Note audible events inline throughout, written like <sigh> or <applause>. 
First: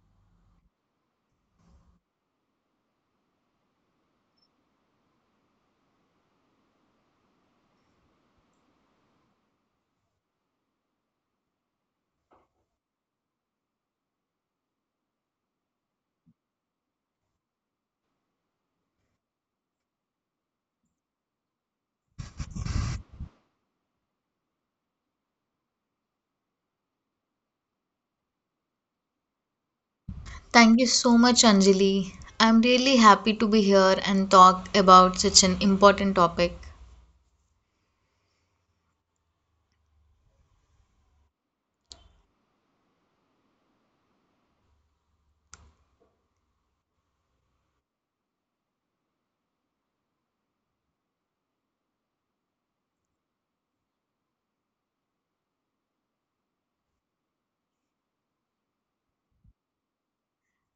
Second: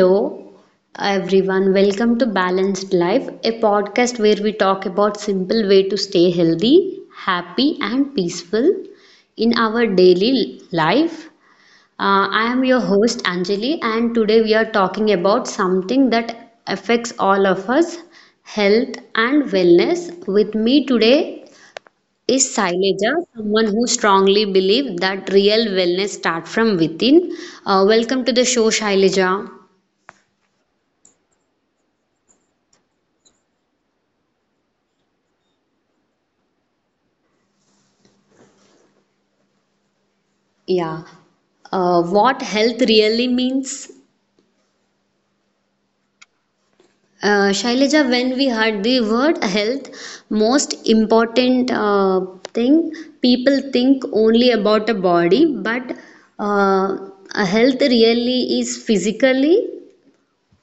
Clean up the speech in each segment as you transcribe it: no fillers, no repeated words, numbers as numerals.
Hello, everyone. Welcome to Balanced Life, a podcast where we talk about simple way to stay healthy, happy, and peaceful in our daily life. I am your host Anjali, and today we are talking about something that affects all of us, health and wellness. With me today is Saileja, someone who strongly believes that real wellness starts from within. Welcome to the show, Shaileja. Thank you so much, Anjali. I'm really happy to be here and talk about such an important topic. Yeah. What health really means? Shailaja, when we heard the word health, most important thing, people think only about a body, but uh, a health really is physically.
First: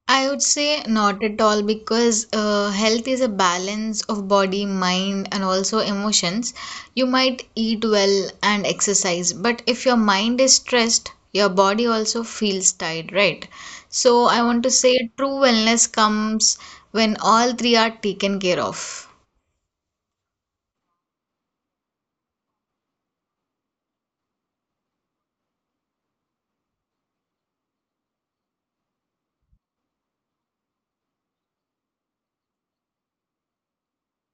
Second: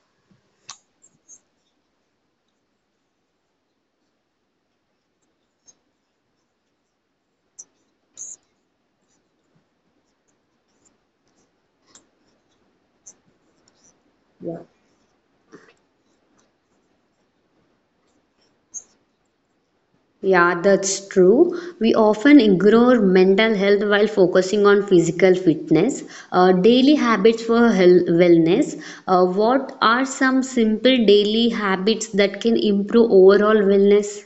I would say not at all because health is a balance of body, mind, and also emotions. You might eat well and exercise, but if your mind is stressed, your body also feels tired, right? So I want to say true wellness comes when all three are taken care of. Yeah, that's true. We often ignore mental health while focusing on physical fitness. Daily habits for health, wellness. What are some simple daily habits that can improve overall wellness?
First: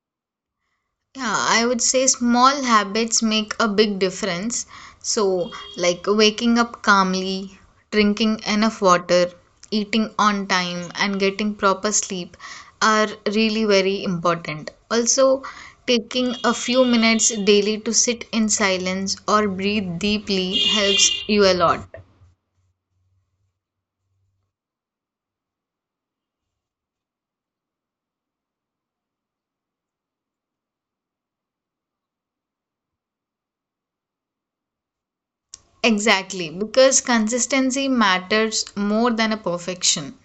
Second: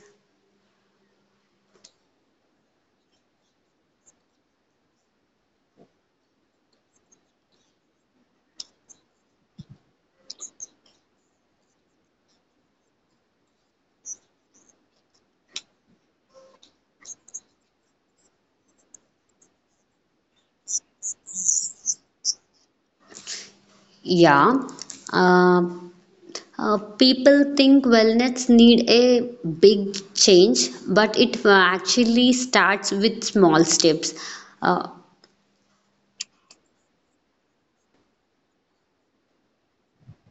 Yeah, I would say small habits make a big difference. So, like waking up calmly, drinking enough water, eating on time, and getting proper sleep are really very important. Also, taking a few minutes daily to sit in silence or breathe deeply helps you a lot. Yeah. Uh, People think wellness need a big change, but it actually starts with small steps. Uh, Exactly, because consistency matters more than a perfection.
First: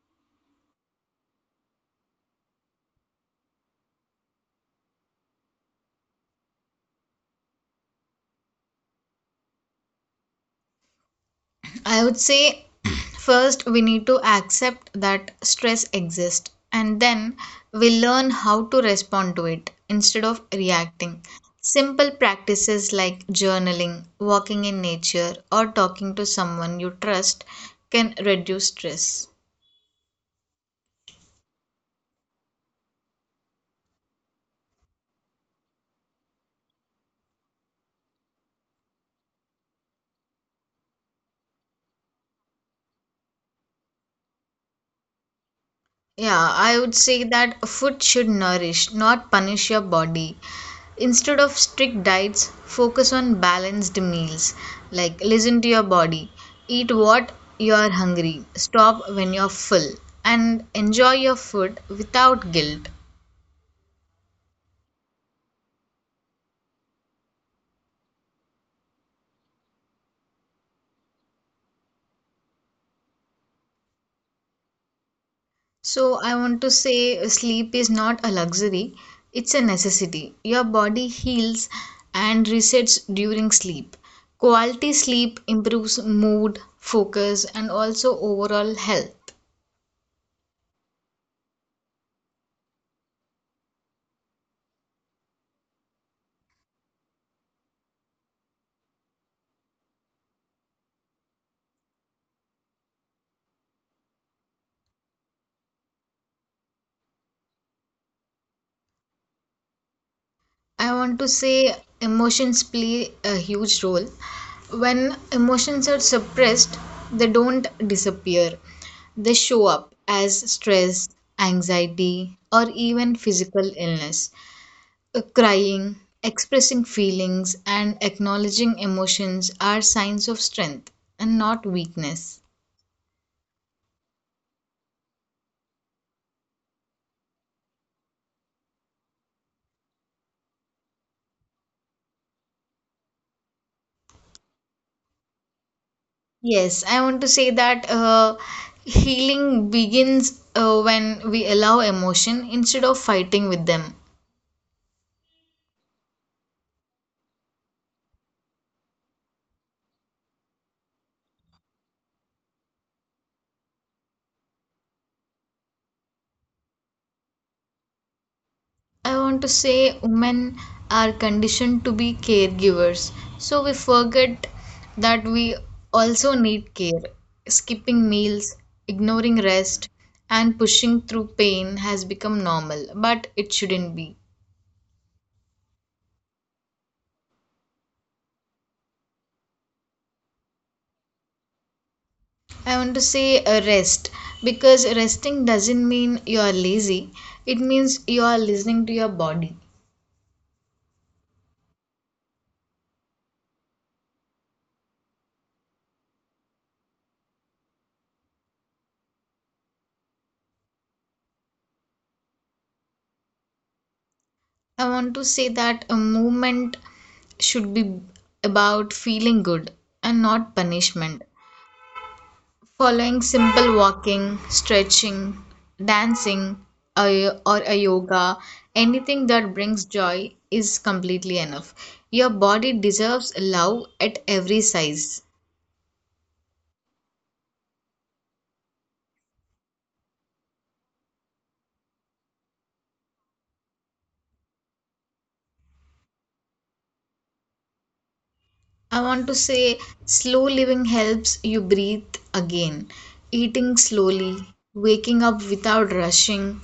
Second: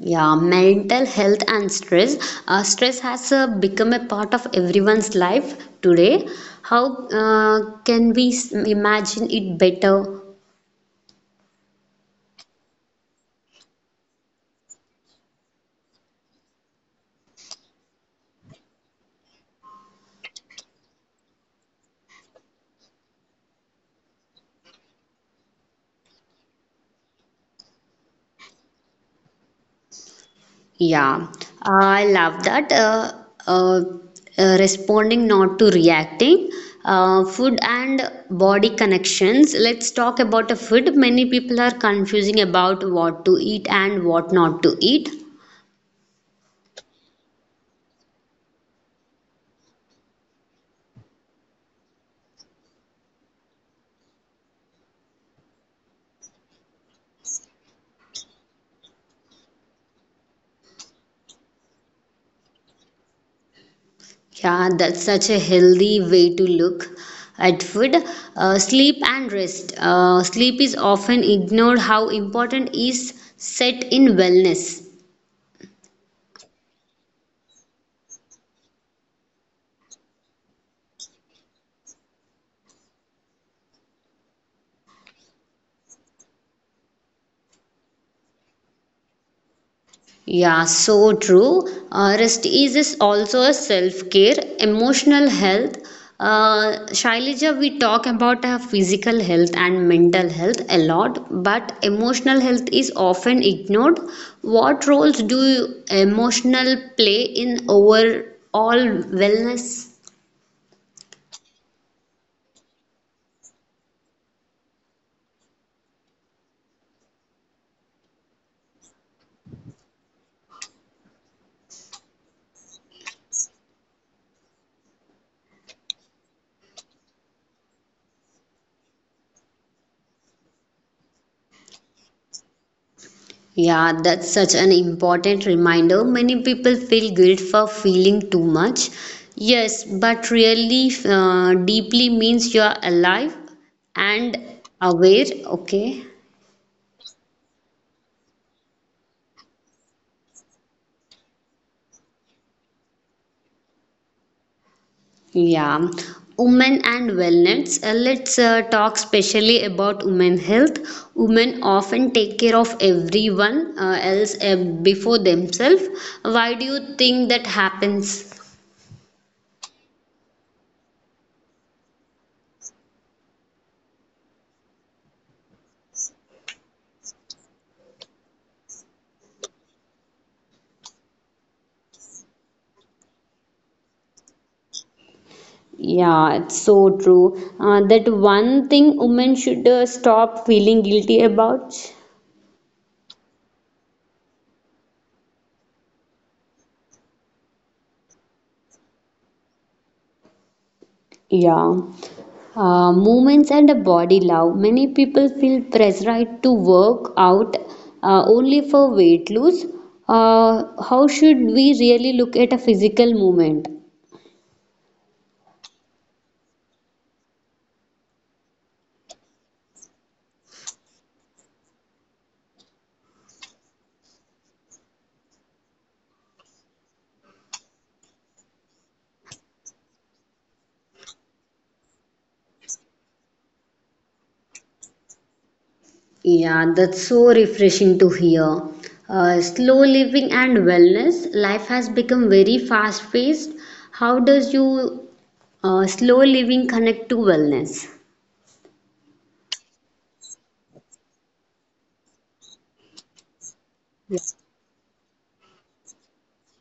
Yeah, mental health and stress. Stress has become a part of everyone's life today. How can we imagine it better? I would say <clears throat> first we need to accept that stress exists and then we learn how to respond to it instead of reacting. Simple practices like journaling, walking in nature, or talking to someone you trust can reduce stress. Yeah, I love that. Uh, Responding, not to reacting. Food and body connections. Let's talk about the food. Many people are confusing about what to eat and what not to eat. Yeah, I would say that food should nourish, not punish your body. Instead of strict diets, focus on balanced meals. Like, listen to your body, eat what you are hungry, stop when you're full, and enjoy your food without guilt. Yeah, that's such a healthy way to look at food. Sleep and rest. Sleep is often ignored, how important is set in wellness. So, I want to say sleep is not a luxury, it's a necessity. Your body heals and resets during sleep. Quality sleep improves mood, focus, and also overall health. Yeah, so true. Rest is also a self care, emotional health. Shailija, we talk about our physical health and mental health a lot, but emotional health is often ignored. What roles do emotional play in overall wellness? I want to say emotions play a huge role. When emotions are suppressed, they don't disappear, they show up as stress, anxiety, or even physical illness. Crying, expressing feelings, and acknowledging emotions are signs of strength and not weakness. Yeah, that's such an important reminder. Many people feel guilt for feeling too much. Yes, but really, deeply means you are alive and aware. Okay. Yes, I want to say that healing begins when we allow emotion instead of fighting with them. Yeah. Women and wellness. Let's talk specially about women health. Women often take care of everyone else before themselves. Why do you think that happens? I want to say women are conditioned to be caregivers. So we forget that we also need care. Skipping meals, ignoring rest, and pushing through pain has become normal, but it shouldn't be. Yeah, it's so true. That one thing women should stop feeling guilty about. I want to say rest because resting doesn't mean you are lazy, it means you are listening to your body. Yeah. Movements and a body love. Many people feel pressurized to work out only for weight loss. How should we really look at a physical movement? I want to say that a movement should be about feeling good and not punishment. Following simple walking, stretching, dancing, or a yoga, anything that brings joy is completely enough. Your body deserves love at every size. Yeah, that's so refreshing to hear. Slow living and wellness, life has become very fast paced. How does you slow living connect to wellness. I want to say slow living helps you breathe again. Eating slowly, waking up without rushing,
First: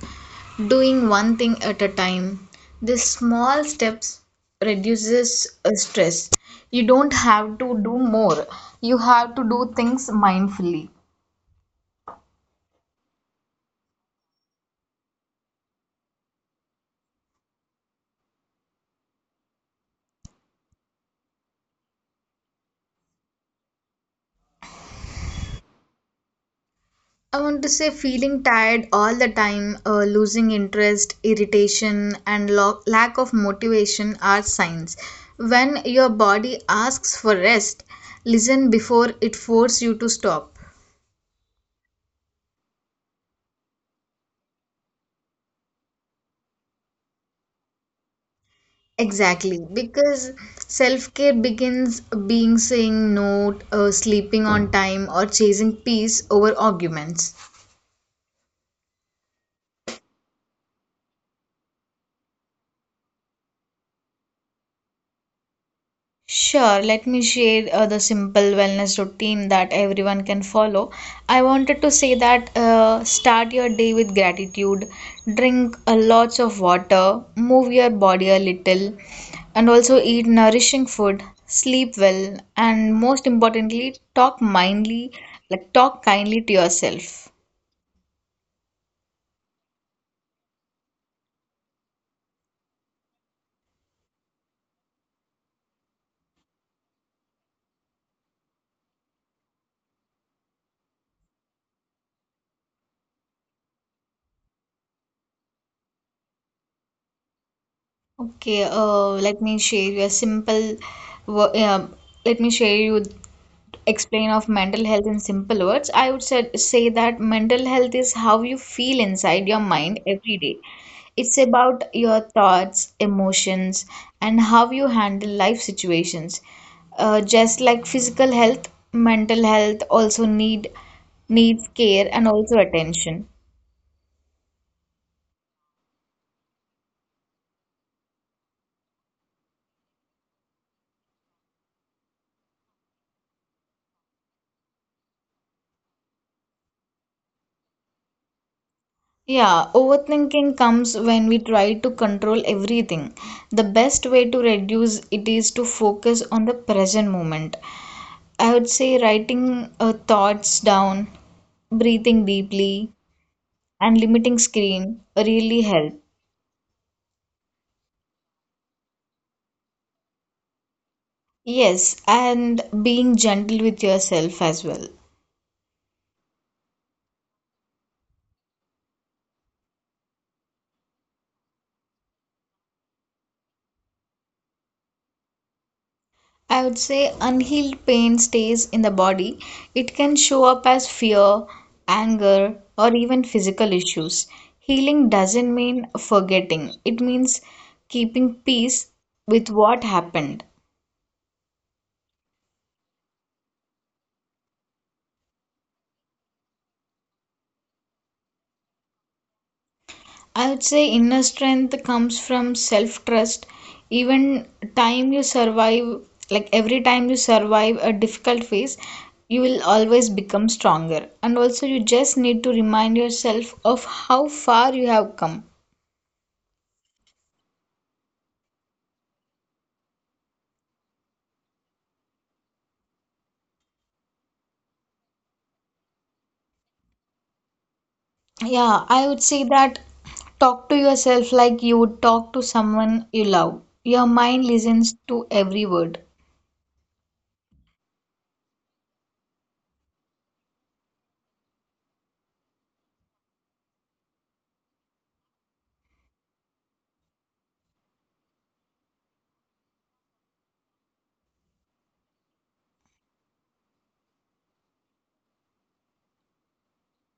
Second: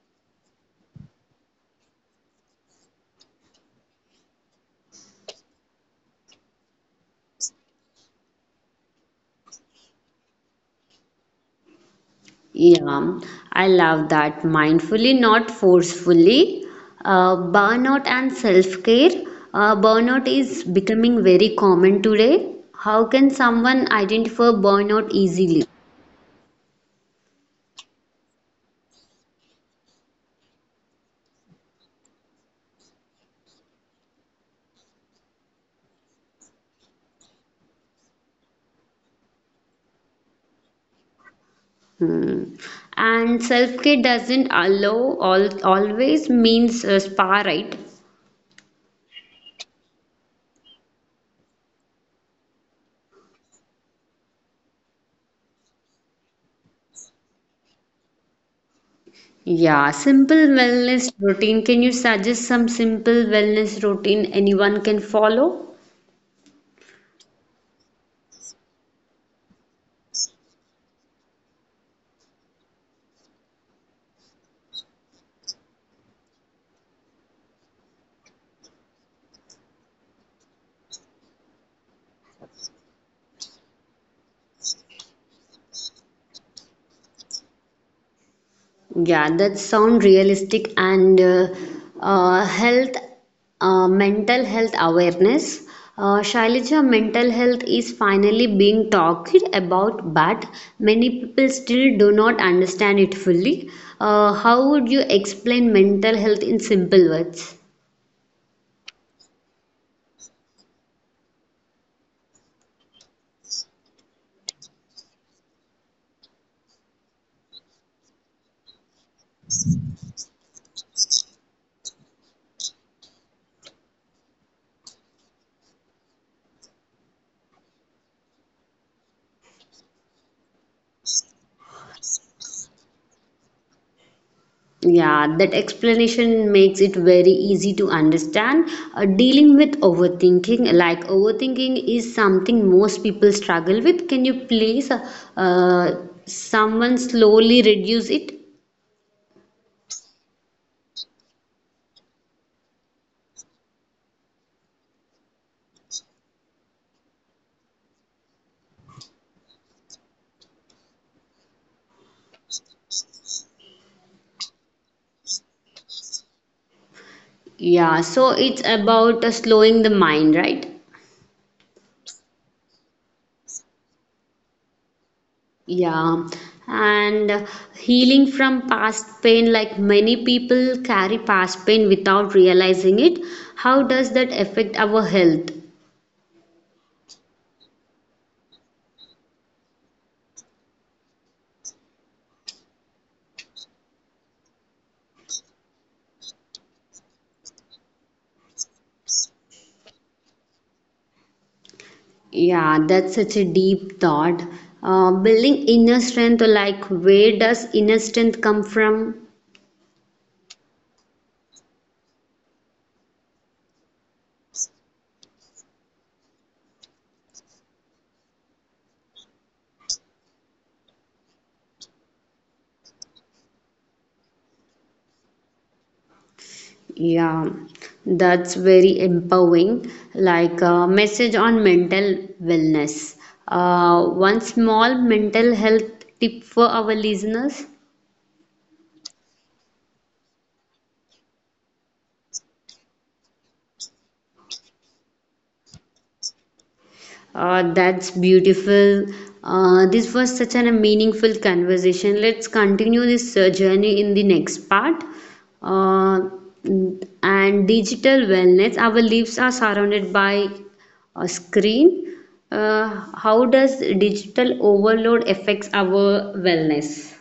doing one thing at a time. These small steps reduces stress. You don't have to do more. You have to do things mindfully. Yeah, I love that. Mindfully, not forcefully. Burnout and self care. Burnout is becoming very common today. How can someone identify burnout easily? I want to say feeling tired all the time, losing interest, irritation, and lack of motivation are signs. When your body asks for rest, listen before it forces you to stop. Hmm. And self care doesn't allow all, always means a spa, right? Exactly, because self care begins being saying no, sleeping on time, or chasing peace over arguments. Yeah, simple wellness routine. Can you suggest some simple wellness routine anyone can follow? Sure, let me share the simple wellness routine that everyone can follow. I wanted to say that start your day with gratitude, drink a lots of water, move your body a little, and also eat nourishing food, sleep well, and most importantly, talk mindly, like talk kindly to yourself. Yeah, that sound realistic and health, mental health awareness. Shailija, mental health is finally being talked about, but many people still do not understand it fully. How would you explain mental health in simple words? Okay, let me share you a simple, wo- um let me share you explain of mental health in simple words. I would say, say that mental health is how you feel inside your mind every day. It's about your thoughts, emotions, and how you handle life situations. Just like physical health, mental health also needs care and also attention. Yeah, that explanation makes it very easy to understand. Dealing with overthinking, like overthinking is something most people struggle with. Can you please someone slowly reduce it? Yeah, overthinking comes when we try to control everything. The best way to reduce it is to focus on the present moment. I would say writing thoughts down, breathing deeply, and limiting screen really help. Yeah, so it's about slowing the mind, right? Yes, and being gentle with yourself as well. Yeah, and healing from past pain, like many people carry past pain without realizing it. How does that affect our health? I would say unhealed pain stays in the body. It can show up as fear, anger, or even physical issues. Healing doesn't mean forgetting, it means keeping peace with what happened. Yeah, that's such a deep thought. Building inner strength, like where does inner strength come from? I would say inner strength comes from self trust. Even time you survive, like every time you survive a difficult phase, you will always become stronger. And also, you just need to remind yourself of how far you have come. Yeah, that's very empowering. Like a message on mental wellness. One small mental health tip for our listeners. Yeah, I would say that talk to yourself like you would talk to someone you love. Your mind listens to every word. That's beautiful. This was such an, a meaningful conversation. Let's continue this journey in the next part. Uh, and digital wellness. Our lives are surrounded by a screen. Uh, how does digital overload affects our wellness?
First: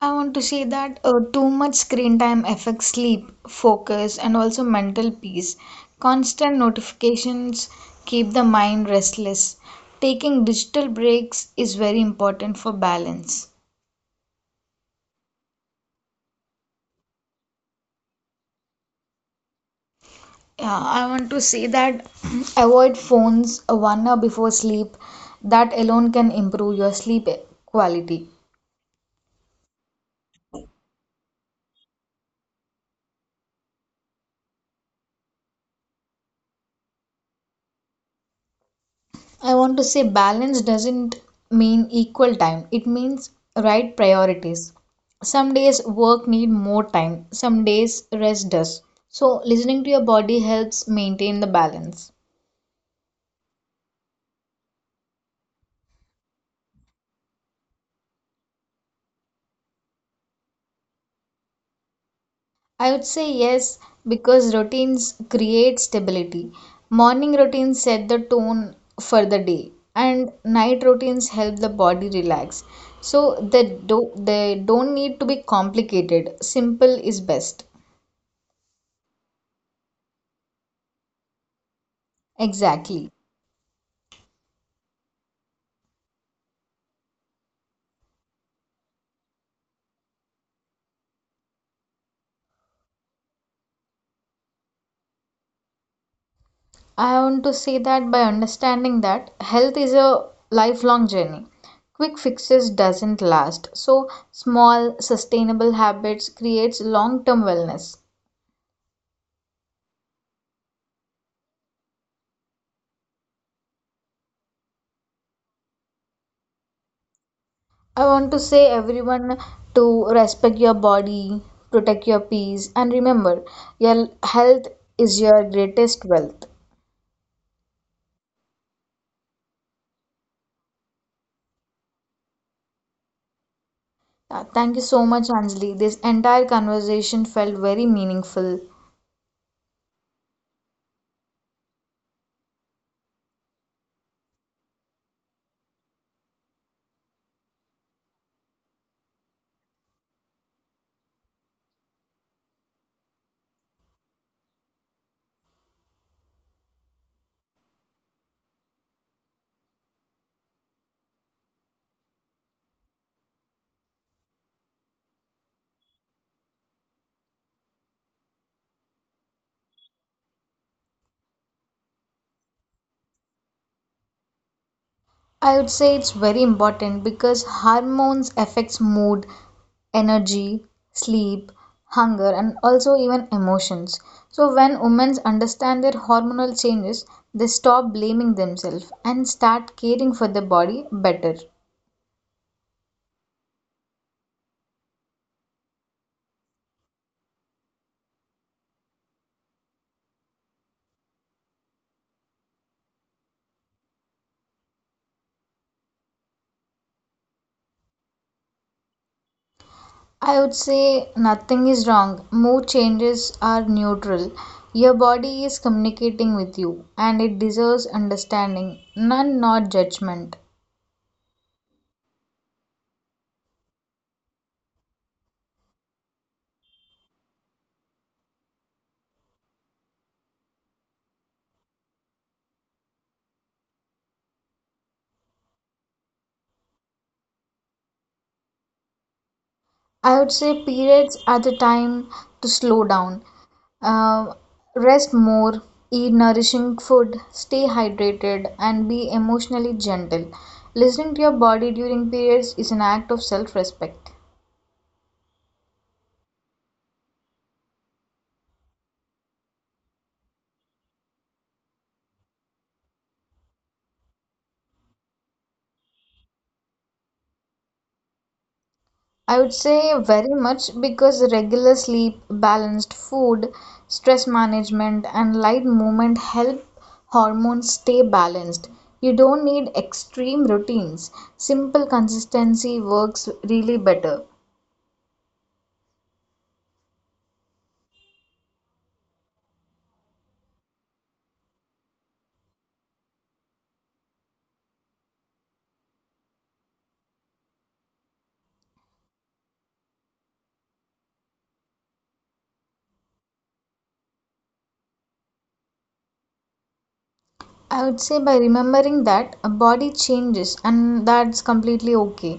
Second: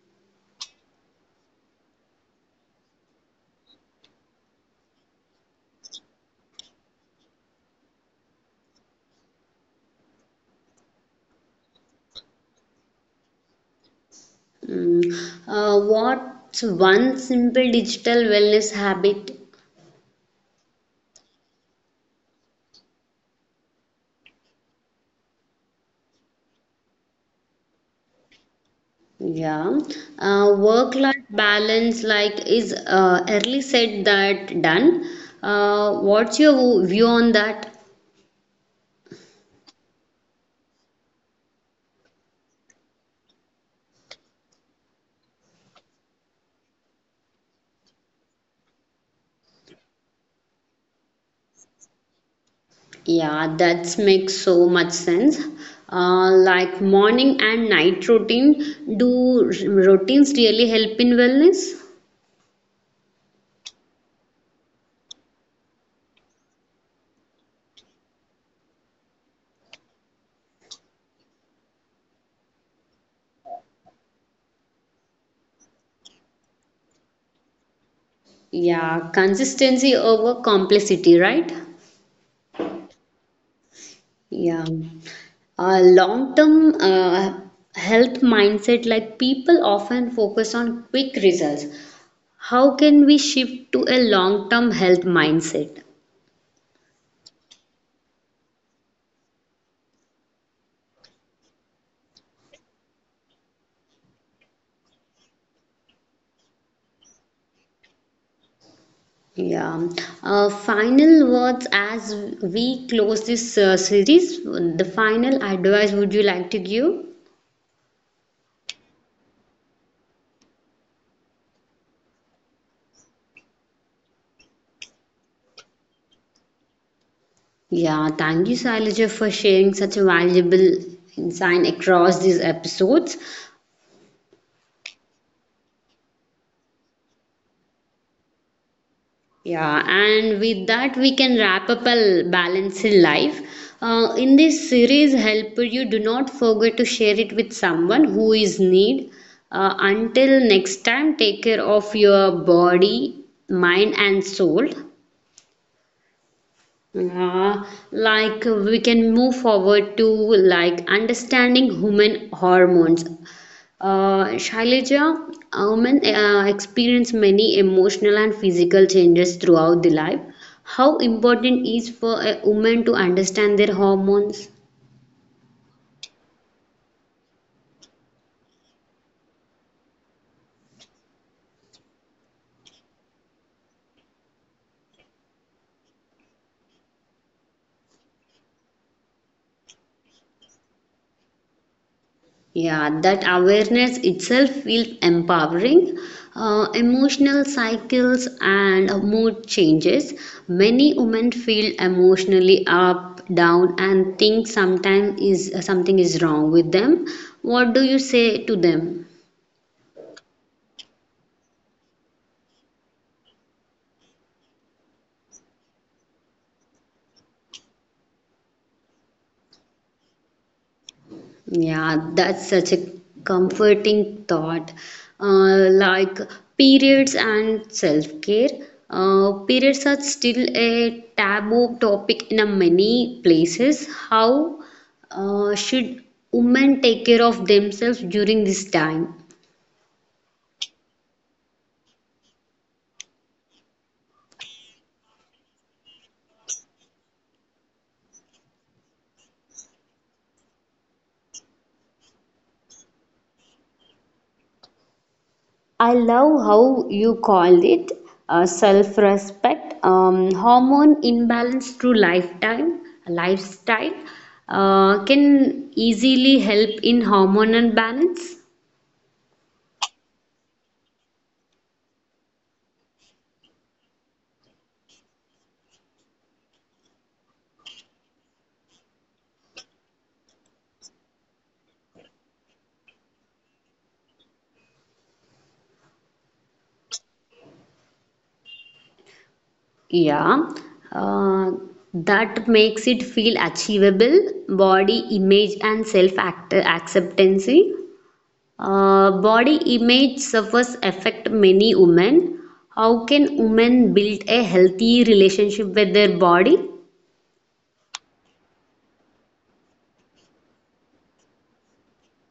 I want to say that too much screen time affects sleep, focus, and also mental peace. Constant notifications keep the mind restless. Taking digital breaks is very important for balance. Mm, what's one simple digital wellness habit? Yeah, I want to say that <clears throat> avoid phones 1 hour before sleep. That alone can improve your sleep quality. Yeah. Work-life balance, like is early said that done. What's your view on that? I want to say balance doesn't mean equal time. It means right priorities. Some days work need more time, some days rest does. So listening to your body helps maintain the balance. Yeah, that makes so much sense. Like morning and night routine, do routines really help in wellness? I would say yes because routines create stability. Morning routines set the tone for the day and night routines help the body relax. So they don't need to be complicated. Simple is best. Yeah, consistency over complexity, right? Exactly. Yeah. Long-term health mindset, like people often focus on quick results. How can we shift to a long term health mindset? I want to say that by understanding that health is a lifelong journey. Quick fixes doesn't last. So small sustainable habits creates long-term wellness. Yeah. Final words, as we close this series. The final advice would you like to give? I want to say everyone to respect your body, protect your peace and remember your health is your greatest wealth. Yeah. Thank you, Sailaja, for sharing such a valuable insight across these episodes. Thank you so much, Anjali. This entire conversation felt very meaningful. Yeah, and with that, we can wrap up a balanced life. In this series, help you do not forget to share it with someone who is need. Until next time, take care of your body, mind, and soul. Uh, like we can move forward to like understanding human hormones. Shailaja, women experience many emotional and physical changes throughout the life. How important is for a woman to understand their hormones? I would say it's very important because hormones affects mood, energy, sleep, hunger and also even emotions. So when women understand their hormonal changes, they stop blaming themselves and start caring for their body better. Yeah, that awareness itself feels empowering. Emotional cycles and mood changes. Many women feel emotionally up, down, and think sometimes is something is wrong with them. What do you say to them? I would say nothing is wrong. Mood changes are neutral. Your body is communicating with you and it deserves understanding, none not judgment. Yeah, that's such a comforting thought. Like periods and self-care. Periods are still a taboo topic in a many places. How should women take care of themselves during this time? I would say periods are the time to slow down, uh, rest more, eat nourishing food, stay hydrated, and be emotionally gentle. Listening to your body during periods is an act of self respect. I love how you called it self respect, hormone imbalance through lifetime, lifestyle can easily help in hormonal balance. I would say very much because regular sleep, balanced food, stress management, and light movement help hormones stay balanced. You don't need extreme routines, simple consistency works really better. Yeah, uh, that makes it feel achievable, body image and acceptance. Body image suffers affect many women. How can women build a healthy relationship with their body? I would say by remembering that a body changes and that's completely okay.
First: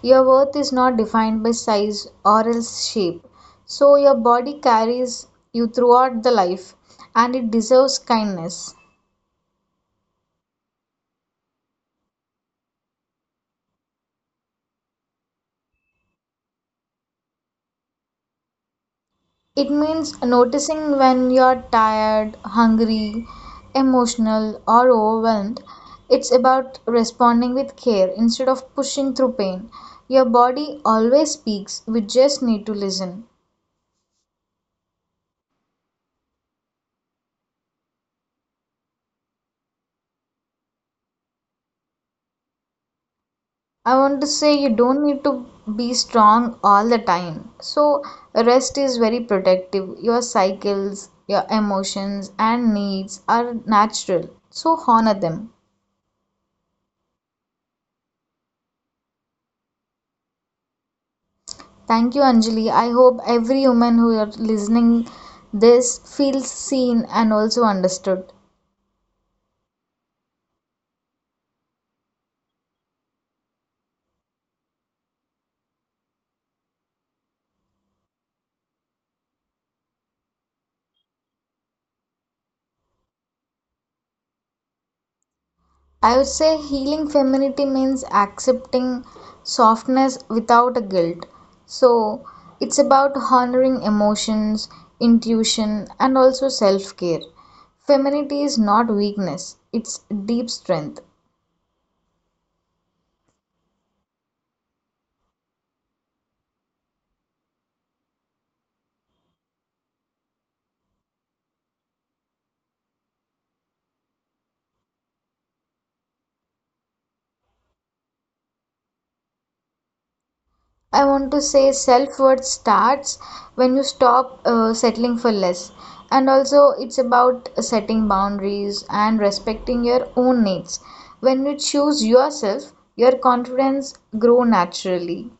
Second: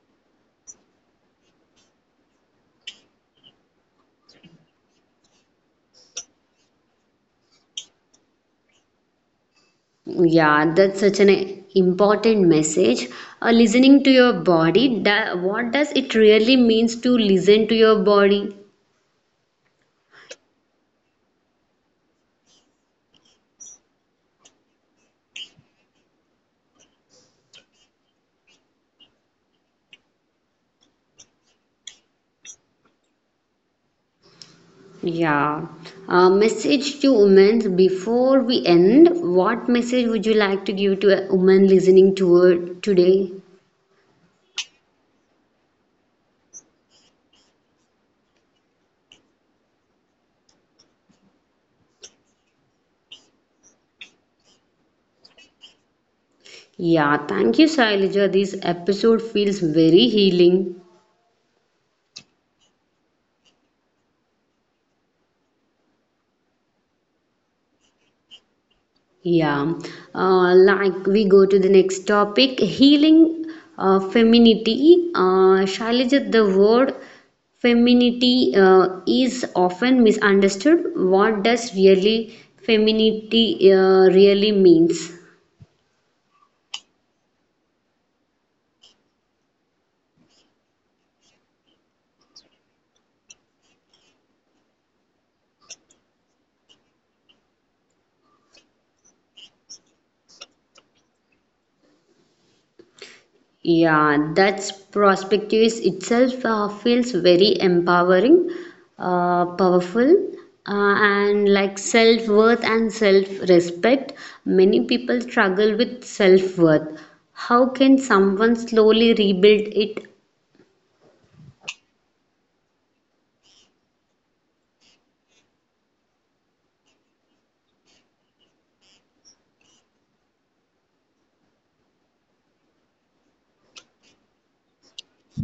Your worth is not defined by size or else shape. So your body carries you throughout the life and it deserves kindness. Yeah, that's such an important message. Listening to your body, what does it really means to listen to your body? It means noticing when you're tired, hungry, emotional, or overwhelmed. It's about responding with care instead of pushing through pain. Your body always speaks, we just need to listen. Yeah. Message to women before we end, what message would you like to give to a woman listening to her today? I want to say you don't need to be strong all the time. So, rest is very protective. Your cycles, your emotions, and needs are natural. So, honor them. Yeah, thank you, Sailaja. This episode feels very healing. Thank you, Anjali. I hope every woman who are listening this feels seen and also understood. Yeah, like we go to the next topic healing femininity. Shailaja, the word femininity is often misunderstood. What does really femininity really means? I would say healing femininity means accepting softness without a guilt. So it's about honoring emotions, intuition, and also self care. Femininity is not weakness, it's deep strength. Yeah, that's prospectus itself feels very empowering, powerful, and like self worth and self respect. Many people struggle with self worth. How can someone slowly rebuild it? I want to say self worth starts when you stop settling for less. And also, it's about setting boundaries and respecting your own needs. When you choose yourself, your confidence grow naturally.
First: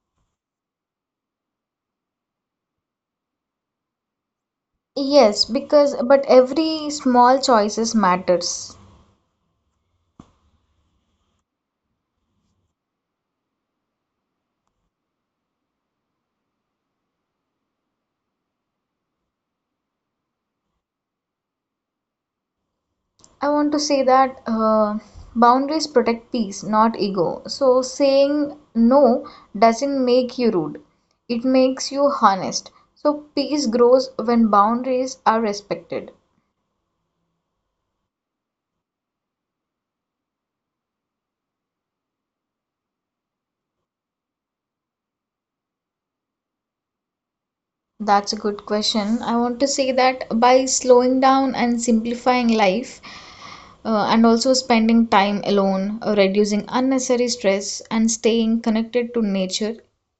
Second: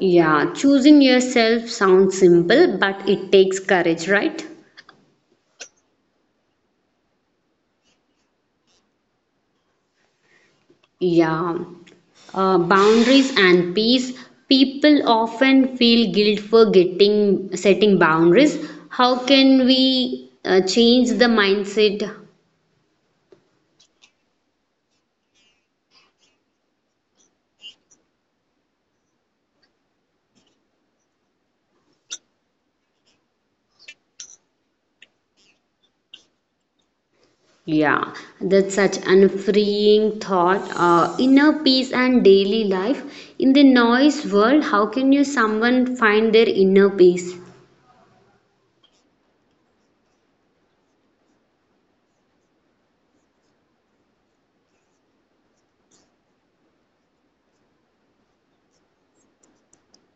Yeah, choosing yourself sounds simple, but it takes courage, right? Yes, because but every small choices matters. Yeah. Boundaries and peace, people often feel guilt for getting setting boundaries, how can we change the mindset? I want to say that boundaries protect peace, not ego. So saying no doesn't make you rude. It makes you honest. So peace grows when boundaries are respected. Yeah, that's such an freeing thought. Inner peace and daily life in the noise world, how can you someone find their inner peace? That's a good question. I want to say that by slowing down and simplifying life, and also spending time alone, reducing unnecessary stress, and staying connected to nature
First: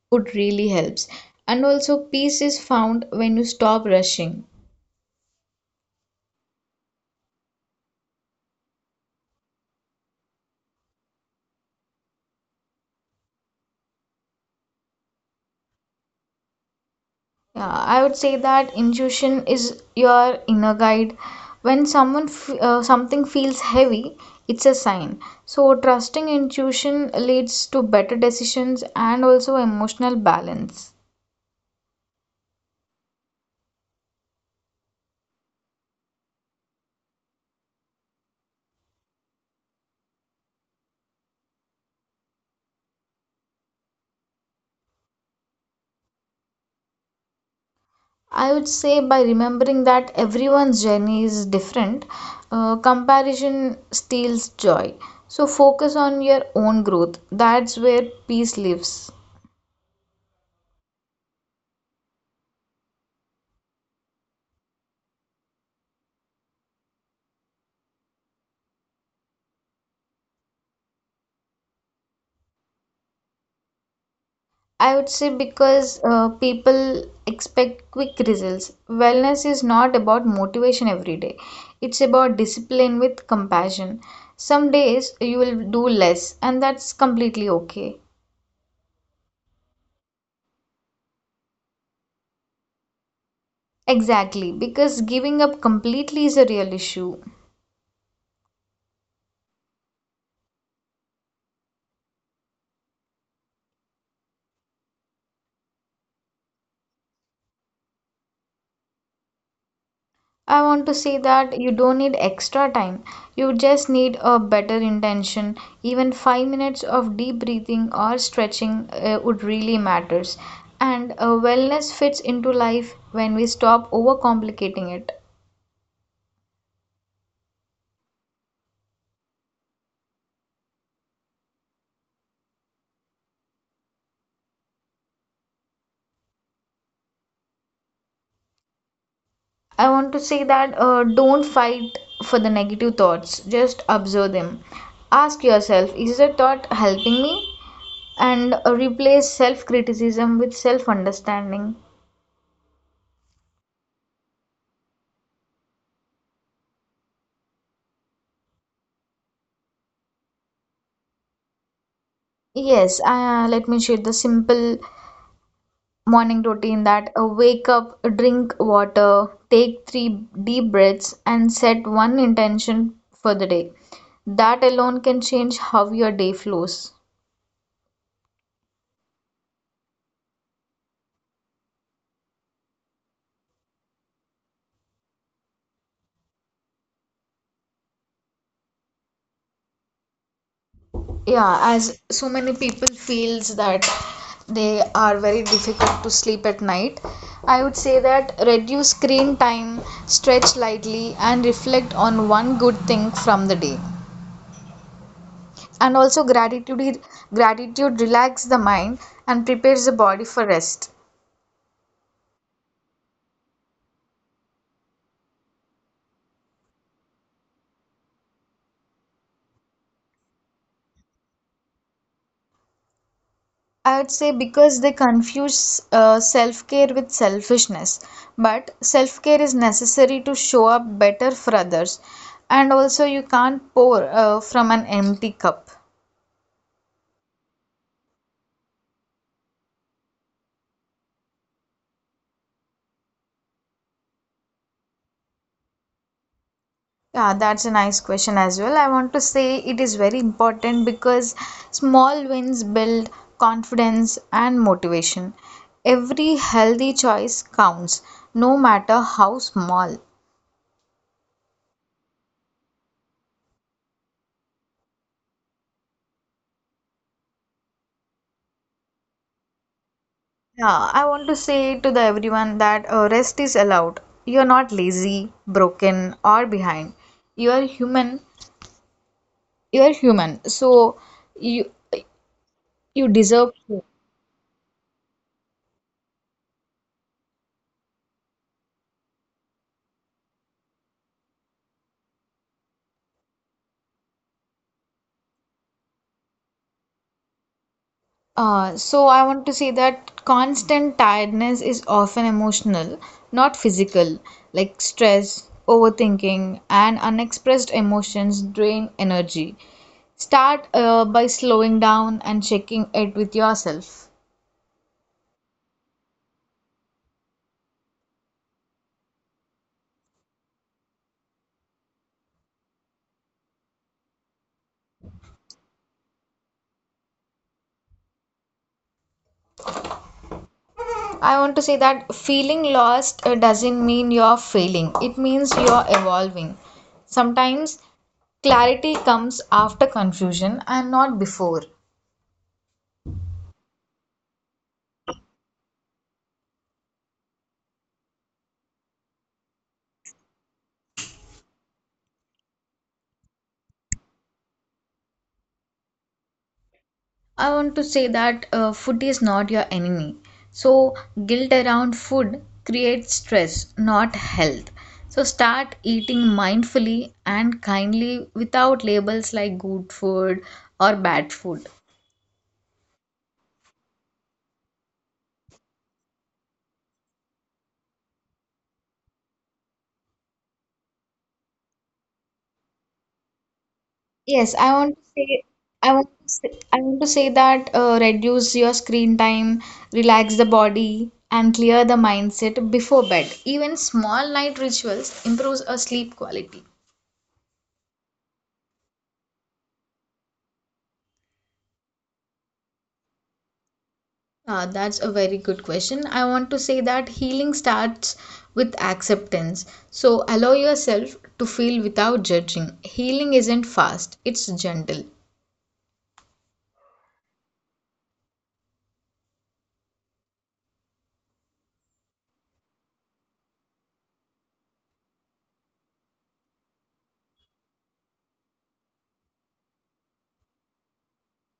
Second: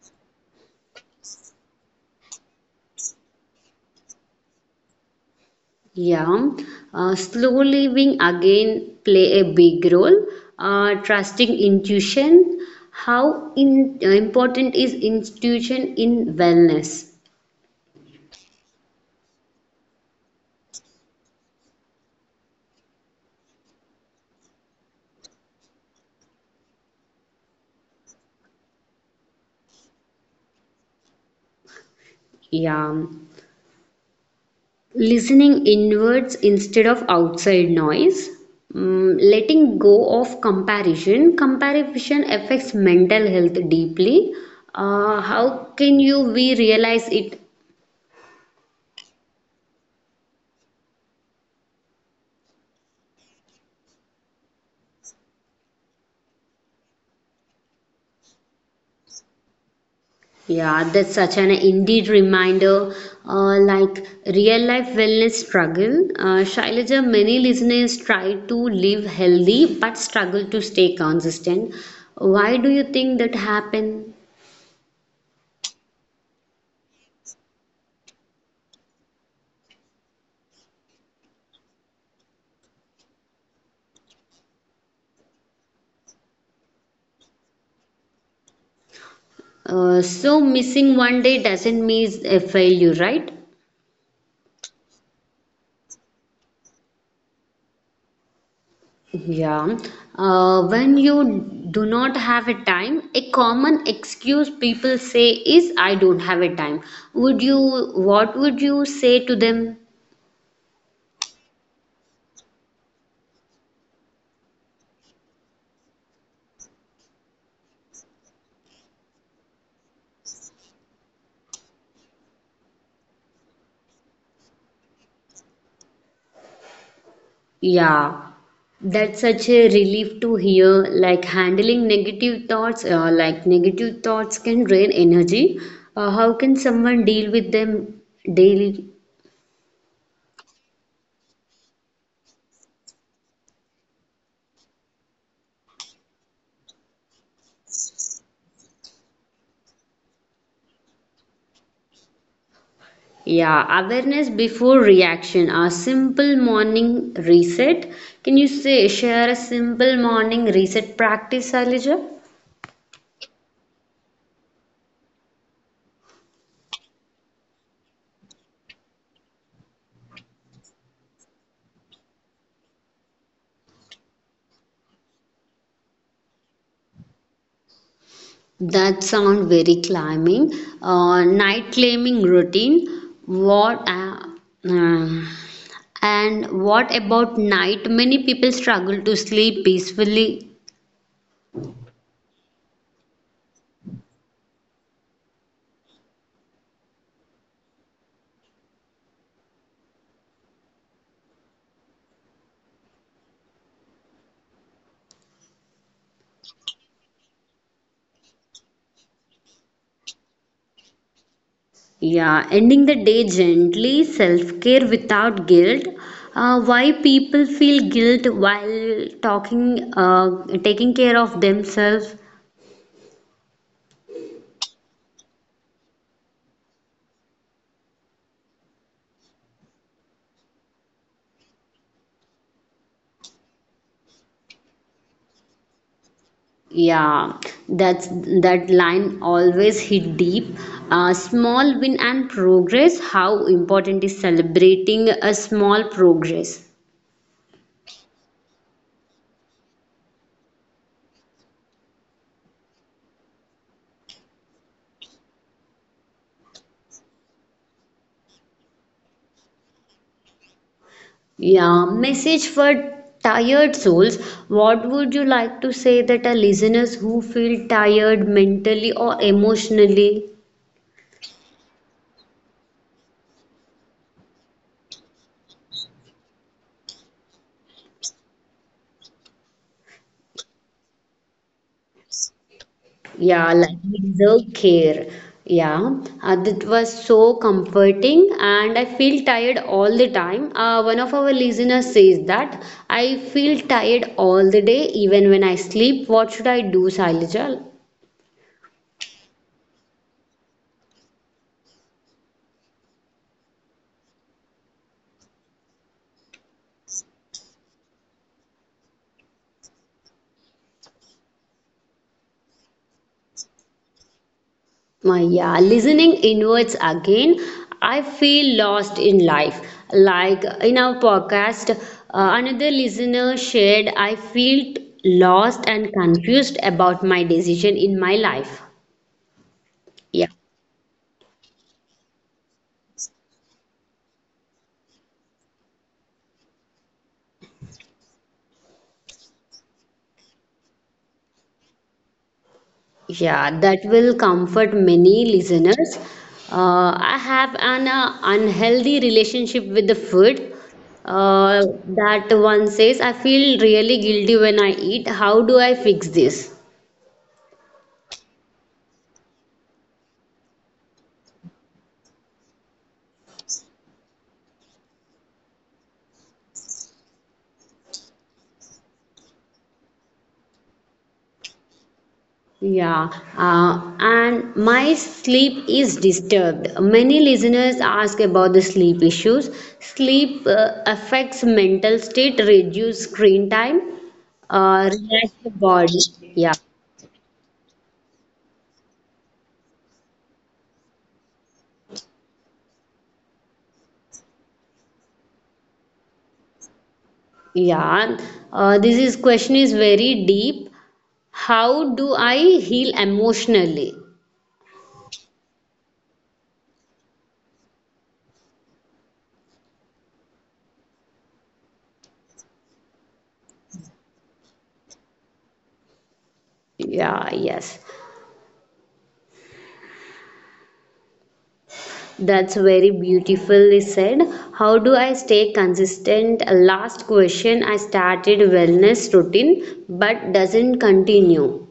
would really helps. And also, peace is found when you stop rushing. Yeah, slow living again play a big role. Trusting intuition. How important is intuition in wellness? Yeah, I would say that intuition is your inner guide. When something feels heavy, it's a sign. So trusting intuition leads to better decisions and also emotional balance. Yeah, listening inwards instead of outside noise. Mm, letting go of comparison. Comparison affects mental health deeply. How can you we realize it? I would say by remembering that everyone's journey is different, comparison steals joy. So focus on your own growth. That's where peace lives. Yeah, that's such an indeed reminder. Like real life wellness struggle, Shailaja, many listeners try to live healthy but struggle to stay consistent. Why do you think that happen? I would say because people expect quick results. Wellness is not about motivation every day, it's about discipline with compassion. Some days you will do less, and that's completely okay. So missing one day doesn't mean a failure, right? Exactly, because giving up completely is a real issue. Yeah. When you do not have a time, a common excuse people say is, I don't have a time. What would you say to them? I want to say that you don't need extra time. You just need a better intention. Even 5 minutes of deep breathing or stretching would really matters. And wellness fits into life when we stop overcomplicating it. Yeah. That's such a relief to hear. Like handling negative thoughts, like negative thoughts can drain energy. How can someone deal with them daily? I want to say that don't fight for the negative thoughts. Just observe them. Ask yourself, is the thought helping me? And replace self criticism with self understanding. Yeah, awareness before reaction. A simple morning reset. Can you say share a simple morning reset practice, Alija? Yes, let me share the simple morning routine that wake up, drink water, take three deep breaths, and set one intention for the day. That alone can change how your day flows. That sound very climbing. Night claiming routine. What? Uh, And what about night? Many people struggle to sleep peacefully. Yeah, as so many people feels that they are very difficult to sleep at night. I would say that reduce screen time, stretch lightly, and reflect on one good thing from the day. And also gratitude relax the mind and prepares the body for rest. Yeah, ending the day gently, self care without guilt. Why people feel guilt while taking care of themselves? I would say because they confuse self care with selfishness. But self care is necessary to show up better for others. And also, you can't pour from an empty cup. Yeah, that's that line always hit deep. Small win and progress. How important is celebrating a small progress? Yeah, that's a nice question as well. I want to say it is very important because small wins build confidence and motivation. Every healthy choice counts, no matter how small. Yeah, message for tired souls. What would you like to say that our listeners who feel tired mentally or emotionally? Yeah, I want to say to the everyone that rest is allowed. You're not lazy, broken, or behind. You're human. You're human. So you you Yeah, deserve like to. we deserve care. Yeah, that was so comforting, and I feel tired all the time. One of our listeners says that I feel tired all the day, even when I sleep. What should I do, Sailijal? So I want to say that constant tiredness is often emotional, not physical. Like stress, overthinking, and unexpressed emotions drain energy. Start by slowing down and checking it with yourself. My yeah, listening inwards again. I feel lost in life. Like in our podcast, another listener shared, I felt lost and confused about my decision in my life. Yeah, I want to say that feeling lost doesn't mean you're failing, it means you're evolving. Sometimes clarity comes after confusion and not before. yeah, that will comfort many listeners. I have an unhealthy relationship with the food. Uh, that one says, I feel really guilty when I eat. How do I fix this? I want to say that food is not your enemy. So, guilt around food creates stress, not health. So, start eating mindfully and kindly without labels like good food or bad food. Yeah, and my sleep is disturbed. Many listeners ask about the sleep issues. Sleep affects mental state, reduce screen time, Yes, relax the body. Yeah, I want to say that reduce your screen time, relax the body, and clear the mindset before bed. Even small night rituals improves our sleep quality. yeah. This is question is very deep. How do I heal emotionally? Ah, that's a very good question. I want to say that healing starts with acceptance. So allow yourself to feel without judging. Healing isn't fast, it's gentle. Yeah, yes. That's very beautifully said. How do I stay consistent? Last question, I started wellness routine but doesn't continue.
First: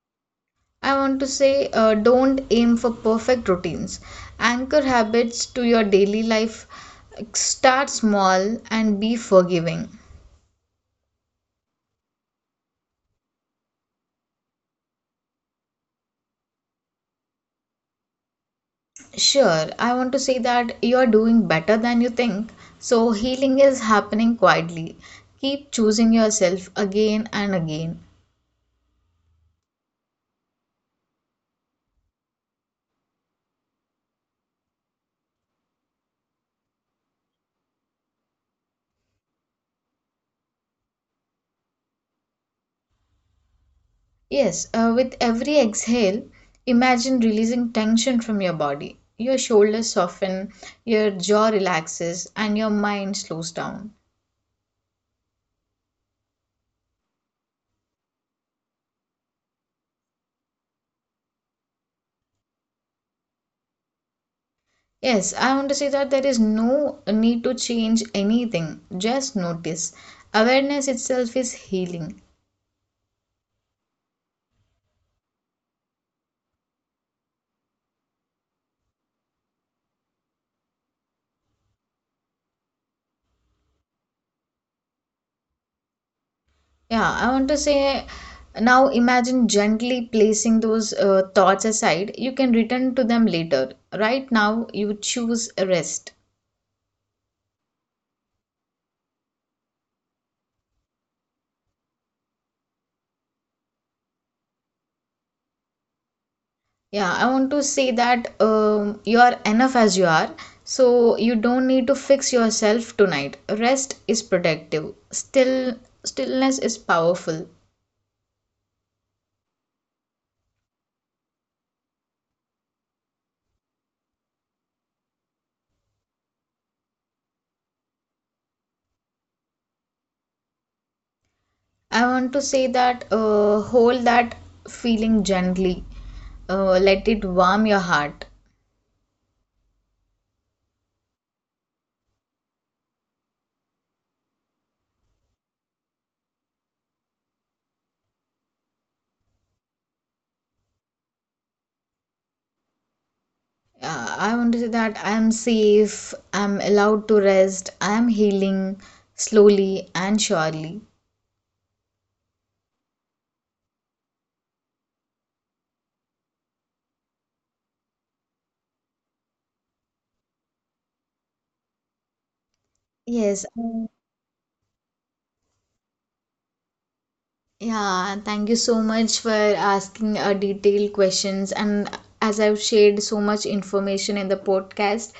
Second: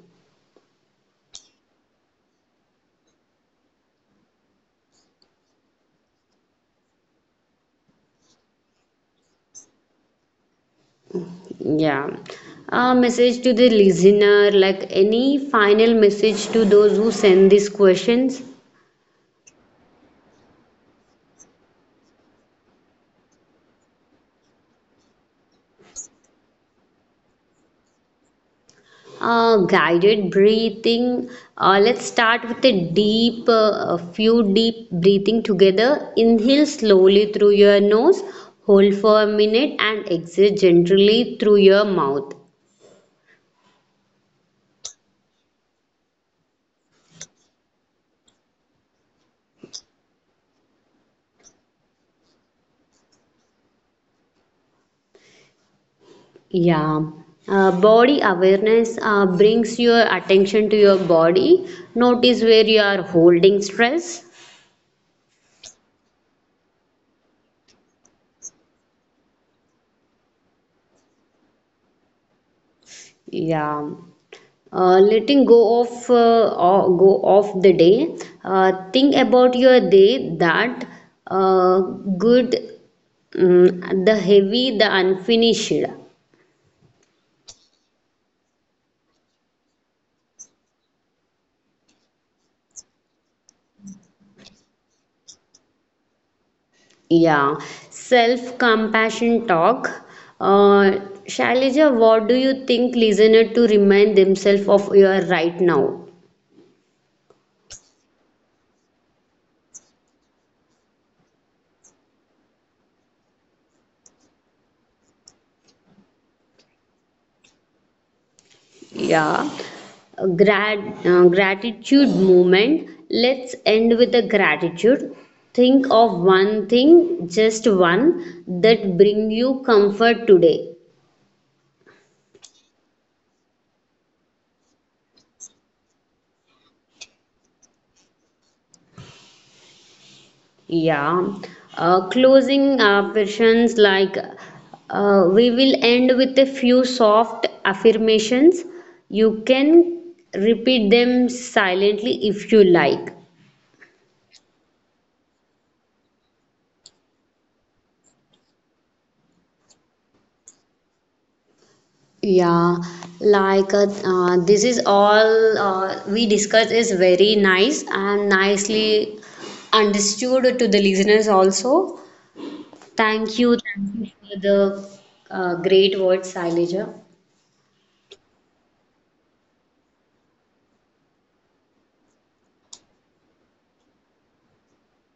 I want to say don't aim for perfect routines. Anchor habits to your daily life. Start small and be forgiving. Yeah. A message to the listener, like any final message to those who send these questions? Sure, I want to say that you are doing better than you think. So, healing is happening quietly. Keep choosing yourself again and again. Guided breathing. Let's start with a few deep breathing together. Inhale slowly through your nose, hold for a minute, and exhale gently through your mouth. Yes, with every exhale, imagine releasing tension from your body. Your shoulders soften, your jaw relaxes, and your mind slows down. Yeah. Body awareness brings your attention to your body. Notice where you are holding stress. Yes, I want to say that there is no need to change anything. Just notice. Awareness itself is healing. Yeah. Letting go of the day, think about your day that uh, good, mm, the heavy, the unfinished. Yeah, I want to say now imagine gently placing those thoughts aside. You can return to them later. Right now, you choose rest. Yeah, self compassion talk. uh, Shailaja, what do you think listener to remind themselves of your right now? Yeah, I want to say that you are enough as you are. So you don't need to fix yourself tonight. Rest is protective. Still, stillness is powerful. Yeah. Gratitude movement. Let's end with the gratitude. Think of one thing, just one, that bring you comfort today. I want to say that hold that feeling gently. Let it warm your heart. Yeah. Closing affirmations, like we will end with a few soft affirmations. You can repeat them silently if you like. I want to say that I am safe, I am allowed to rest, I am healing slowly and surely. Yeah, like this is all we discussed is very nice and nicely understood to the listeners also. Yes. Uh, Thank you for the great words, Saileja. Yeah, thank you so much for asking detailed questions. And as I've shared so much information in the podcast,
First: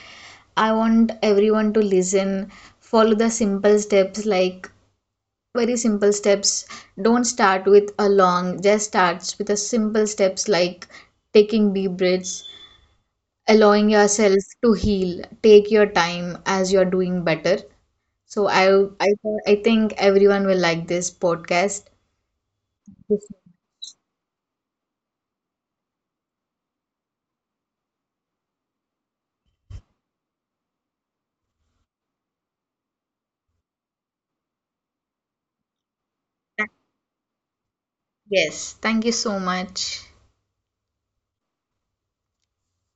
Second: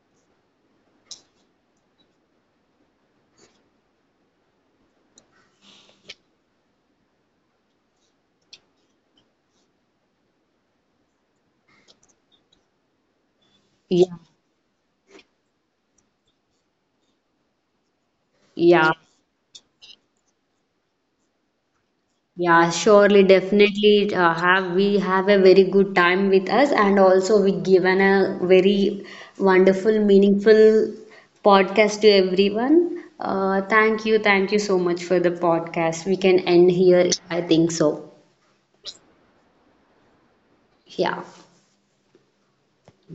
I want everyone to listen, follow the simple steps like very simple steps. Don't start with a long, just starts with a simple steps like taking deep breaths, allowing Yeah, yourself to heal, take your time as you're doing better. So I yeah. I I think everyone will like this podcast. Yeah, Yes. surely, definitely have we have a very good time with us, and also we given a very wonderful, meaningful podcast to everyone. Thank you, thank you so much for the podcast. We can end here, I think so. Yes, thank you so much. Yeah.